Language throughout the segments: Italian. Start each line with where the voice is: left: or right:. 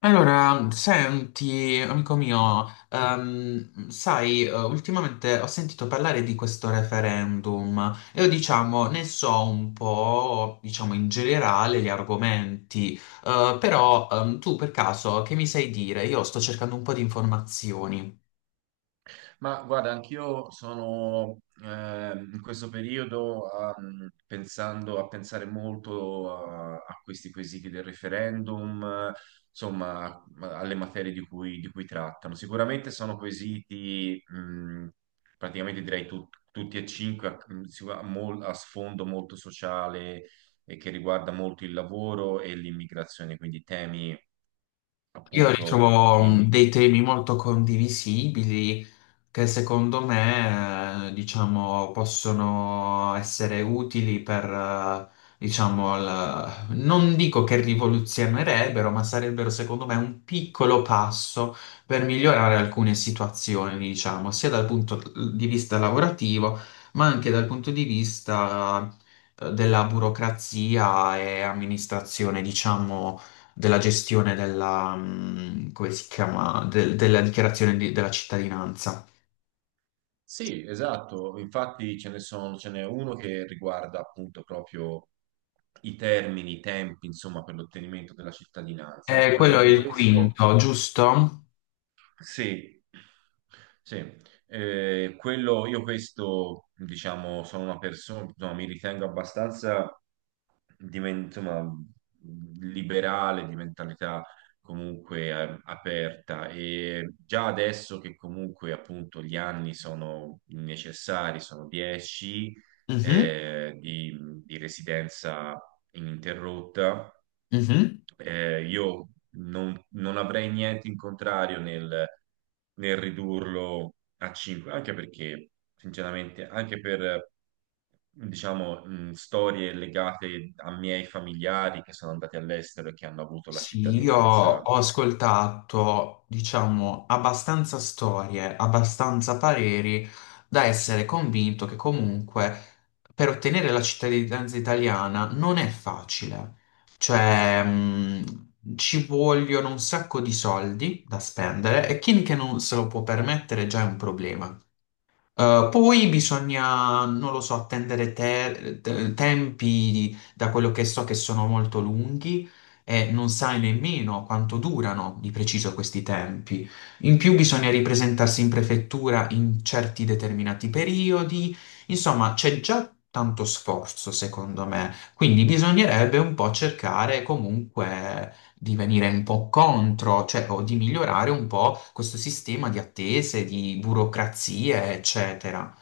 left: Allora, senti, amico mio, sai, ultimamente ho sentito parlare di questo referendum e io, diciamo, ne so un po', diciamo, in generale gli argomenti. Però Tu per caso che mi sai dire? Io sto cercando un po' di informazioni.
right: Ma guarda, anch'io sono in questo periodo pensando a pensare molto a questi quesiti del referendum, insomma, alle materie di cui, trattano. Sicuramente sono quesiti, praticamente direi tutti e cinque, a sfondo molto sociale e che riguarda molto il lavoro e l'immigrazione, quindi temi
left: Io
right: appunto
left: ritrovo
right: di.
left: dei temi molto condivisibili che secondo me, diciamo, possono essere utili per, diciamo, non dico che rivoluzionerebbero, ma sarebbero secondo me un piccolo passo per migliorare alcune situazioni, diciamo, sia dal punto di vista lavorativo, ma anche dal punto di vista, della burocrazia e amministrazione, diciamo della gestione della, come si chiama, della dichiarazione della cittadinanza.
right: Sì, esatto, infatti ce ne sono, ce n'è uno che riguarda appunto proprio i termini, i tempi, insomma, per l'ottenimento della cittadinanza. Ecco, per
left: Quello è
right: esempio,
left: il
right: questo,
left: quinto, giusto?
right: sì, sì, quello, io questo, diciamo, sono una persona, mi ritengo abbastanza insomma, liberale, di mentalità comunque aperta. E già adesso che comunque appunto gli anni sono necessari, sono 10
left: Mhm,
right: eh, di, di residenza ininterrotta,
left: mhm.
right: io non avrei niente in contrario nel ridurlo a 5, anche perché, sinceramente, anche per, diciamo, storie legate a miei familiari che sono andati all'estero e che hanno avuto la
left: Sì, io
right: cittadinanza.
left: ho ascoltato, diciamo, abbastanza storie, abbastanza pareri da essere convinto che comunque per ottenere la cittadinanza italiana non è facile. Cioè, ci vogliono un sacco di soldi da spendere e chi che non se lo può permettere già è un problema. Poi bisogna, non lo so, attendere tempi da quello che so che sono molto lunghi e non sai nemmeno quanto durano di preciso questi tempi. In più bisogna ripresentarsi in prefettura in certi determinati periodi. Insomma, c'è già tanto sforzo, secondo me. Quindi bisognerebbe un po' cercare comunque di venire un po' contro, cioè, o di migliorare un po' questo sistema di attese, di burocrazie, eccetera.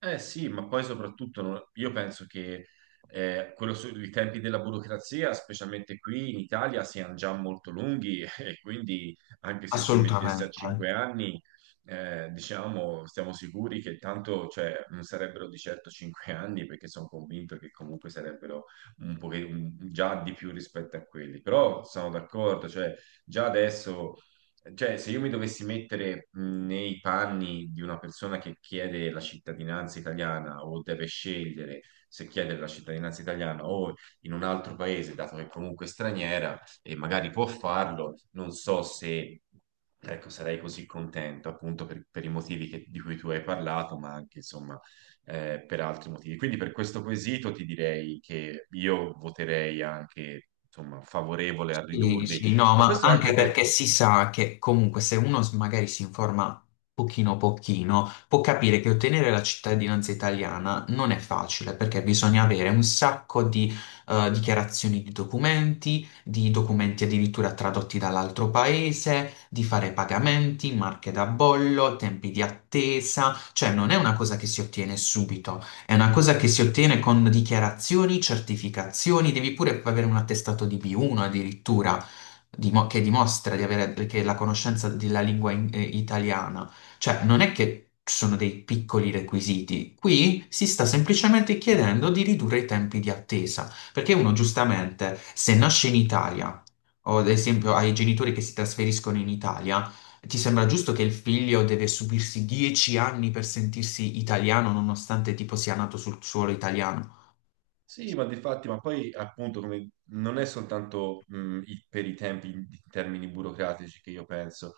right: Eh sì, ma poi soprattutto io penso che i tempi della burocrazia, specialmente qui in Italia, siano già molto lunghi e quindi anche se si mettesse a
left: Assolutamente.
right: cinque anni, diciamo, stiamo sicuri che tanto, cioè, non sarebbero di certo cinque anni perché sono convinto che comunque sarebbero un po' già di più rispetto a quelli. Però sono d'accordo, cioè, già adesso, cioè, se io mi dovessi mettere nei panni di una persona che chiede la cittadinanza italiana o deve scegliere se chiedere la cittadinanza italiana o in un altro paese, dato che è comunque straniera e magari può farlo, non so se, ecco, sarei così contento appunto per i motivi di cui tu hai parlato, ma anche insomma per altri motivi. Quindi per questo quesito ti direi che io voterei anche, insomma, favorevole a
left: Sì,
right: ridurli.
left: sì, no,
right: Ma
left: ma
right: questo anche
left: anche perché
right: perché?
left: si sa che comunque se uno magari si informa pochino pochino, può capire che ottenere la cittadinanza italiana non è facile perché bisogna avere un sacco di dichiarazioni di documenti addirittura tradotti dall'altro paese, di fare pagamenti, marche da bollo, tempi di attesa, cioè non è una cosa che si ottiene subito. È una cosa che si ottiene con dichiarazioni, certificazioni, devi pure avere un attestato di B1 addirittura, che dimostra di avere che la conoscenza della lingua italiana. Cioè, non è che ci sono dei piccoli requisiti. Qui si sta semplicemente chiedendo di ridurre i tempi di attesa, perché uno giustamente, se nasce in Italia, o ad esempio ai genitori che si trasferiscono in Italia, ti sembra giusto che il figlio deve subirsi 10 anni per sentirsi italiano nonostante tipo sia nato sul suolo italiano?
right: Sì, ma difatti, ma poi appunto non è soltanto per i tempi in termini burocratici che io penso.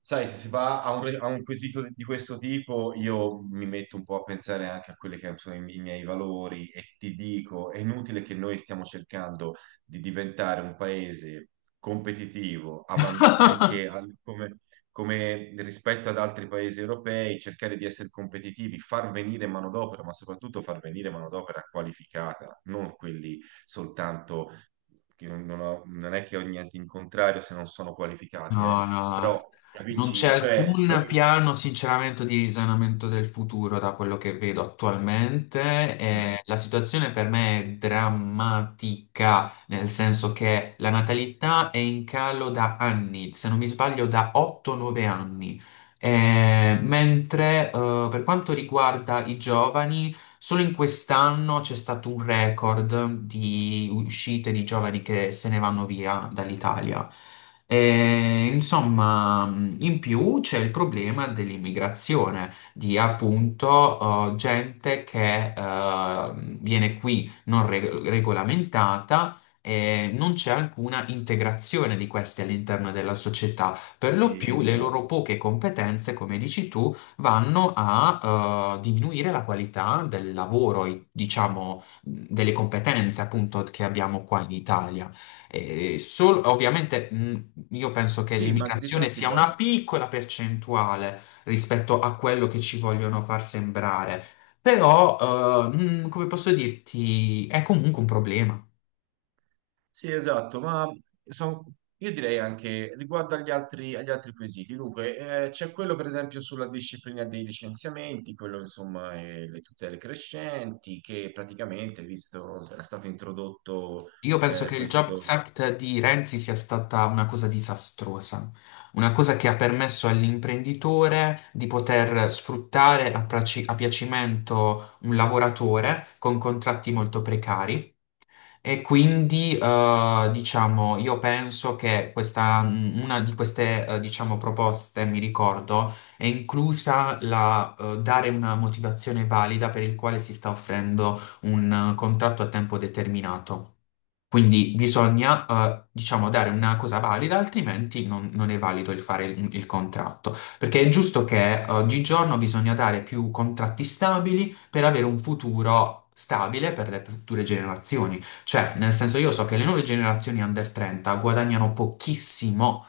right: Sai, se si va a un quesito di questo tipo, io mi metto un po' a pensare anche a quelli che sono i miei valori e ti dico, è inutile che noi stiamo cercando di diventare un paese competitivo, avan- anche al- come come rispetto ad altri paesi europei, cercare di essere competitivi, far venire manodopera, ma soprattutto far venire manodopera qualificata, non quelli soltanto che non è che ho niente in contrario se non sono qualificati,
left: No, no,
right: però
left: non c'è
right: capisci, cioè
left: alcun
right: noi.
left: piano, sinceramente, di risanamento del futuro da quello che vedo attualmente.
right: Mm.
left: E la situazione per me è drammatica, nel senso che la natalità è in calo da anni, se non mi sbaglio da 8-9 anni. Mentre per quanto riguarda i giovani, solo in quest'anno c'è stato un record di uscite di giovani che se ne vanno via dall'Italia. E, insomma, in più c'è il problema dell'immigrazione, di appunto gente che viene qui non reg- regolamentata e non c'è alcuna integrazione di questi all'interno della società. Per lo
right: Sì,
left: più le
right: esatto.
left: loro poche competenze, come dici tu, vanno a diminuire la qualità del lavoro, e, diciamo, delle competenze appunto che abbiamo qua in Italia. E ovviamente io penso che
right: Sì, ma di
left: l'immigrazione
right: fatti,
left: sia una
right: guarda.
left: piccola percentuale rispetto a quello che ci vogliono far sembrare, però, come posso dirti, è comunque un problema.
right: Sì, esatto, ma son- io direi anche riguardo agli altri, quesiti. Dunque, c'è quello per esempio sulla disciplina dei licenziamenti, quello insomma le tutele crescenti, che praticamente, visto, era stato introdotto
left: Io penso che il Jobs
right: questo.
left: Act di Renzi sia stata una cosa disastrosa, una cosa che ha permesso all'imprenditore di poter sfruttare a piacimento un lavoratore con contratti molto precari e quindi, diciamo, io penso che questa, una di queste, diciamo, proposte, mi ricordo, è inclusa la, dare una motivazione valida per il quale si sta offrendo un contratto a tempo determinato. Quindi bisogna, diciamo, dare una cosa valida, altrimenti non è valido il fare il contratto. Perché è giusto che oggigiorno bisogna dare più contratti stabili per avere un futuro stabile per le future generazioni. Cioè, nel senso, io so che le nuove generazioni under 30 guadagnano pochissimo.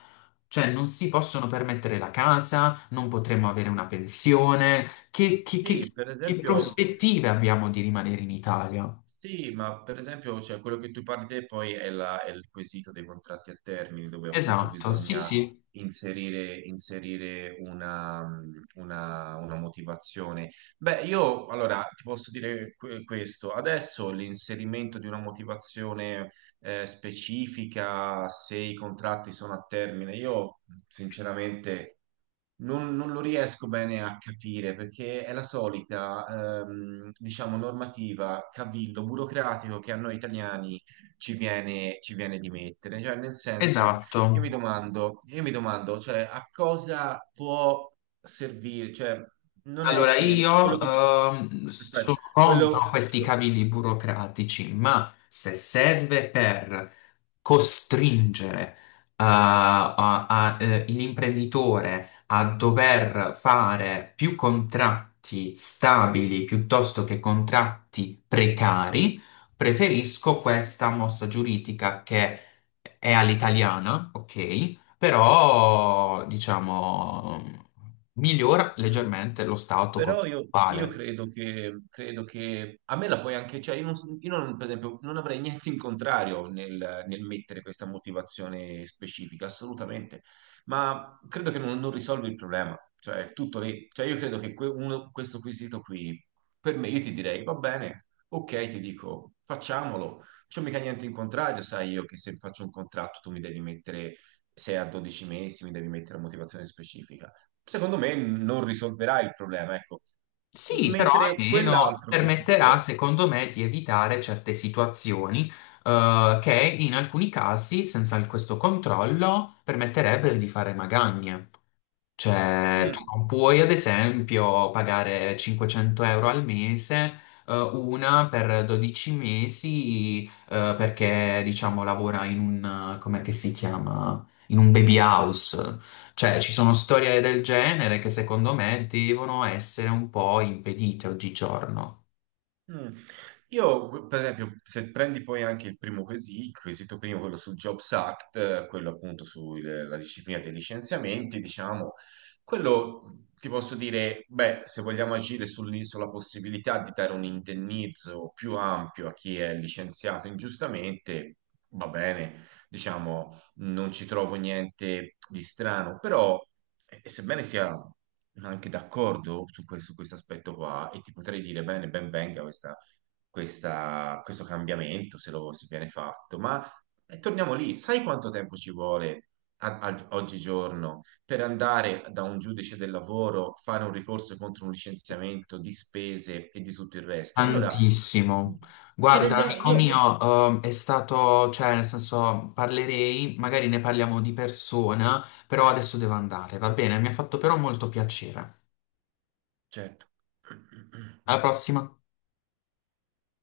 left: Cioè, non si possono permettere la casa, non potremo avere una pensione. che che- che-
right: Sì, per
left: che
right: esempio.
left: prospettive abbiamo di rimanere in Italia?
right: Sì, ma per esempio, cioè, quello che tu parli te poi è il quesito dei contratti a termine, dove appunto
left: Esatto, sì,
right: bisogna
left: sì.
right: inserire, una, una motivazione. Beh, io allora ti posso dire questo. Adesso l'inserimento di una motivazione specifica, se i contratti sono a termine, io sinceramente. Non lo riesco bene a capire perché è la solita, diciamo, normativa, cavillo burocratico che a noi italiani ci viene, di mettere. Cioè, nel senso,
left: Esatto.
right: io mi domando, cioè, a cosa può servire? Cioè, non è
left: Allora
right: che quello
left: io
right: che tu, aspetta,
left: sono contro
right: quello.
left: questi cavilli burocratici, ma se serve per costringere a- l'imprenditore a dover fare più contratti stabili piuttosto che contratti precari, preferisco questa mossa giuridica che è all'italiana, ok? Però diciamo migliora
right: Mm.
left: leggermente lo stato
right: Però io
left: contrattuale.
right: credo che, a me la puoi anche, cioè io non, per esempio non avrei niente in contrario nel mettere questa motivazione specifica, assolutamente, ma credo che non risolvi il problema, cioè è tutto lì, cioè io credo che questo quesito qui, per me io ti direi va bene, ok, ti dico facciamolo, c'ho mica niente in contrario, sai io che se faccio un contratto tu mi devi mettere 6 a 12 mesi, mi devi mettere la motivazione specifica secondo me non risolverà il problema, ecco.
left: Sì, però
right: Mentre
left: almeno
right: quell'altro
left: permetterà,
right: quesito.
left: secondo me, di evitare certe situazioni che in alcuni casi, senza questo controllo, permetterebbero di fare magagne. Cioè, tu
right: Mm.
left: non puoi, ad esempio, pagare 500 € al mese, una per 12 mesi, perché, diciamo, lavora in un, come che si chiama? In un baby house. Cioè, ci sono storie del genere che secondo me devono essere un po' impedite oggigiorno.
right: Mm. Io, per esempio, se prendi poi anche il primo quesito, il quesito primo, quello sul Jobs Act, quello appunto sulla disciplina dei licenziamenti, diciamo, quello ti posso dire, beh, se vogliamo agire sulla possibilità di dare un indennizzo più ampio a chi è licenziato ingiustamente, va bene, diciamo, non ci trovo niente di strano, però. E sebbene sia anche d'accordo su questo aspetto qua, e ti potrei dire bene, ben venga questa, questo cambiamento se lo si viene fatto, ma torniamo lì, sai quanto tempo ci vuole oggigiorno per andare da un giudice del lavoro, fare un ricorso contro un licenziamento di spese e di tutto il resto? Allora,
left: Tantissimo.
right: ci
left: Guarda,
right: rendiamo,
left: amico
right: io,
left: mio, è stato, cioè, nel senso, parlerei, magari ne parliamo di persona, però adesso devo andare, va bene? Mi ha fatto però molto piacere.
right: certo.
left: Alla prossima.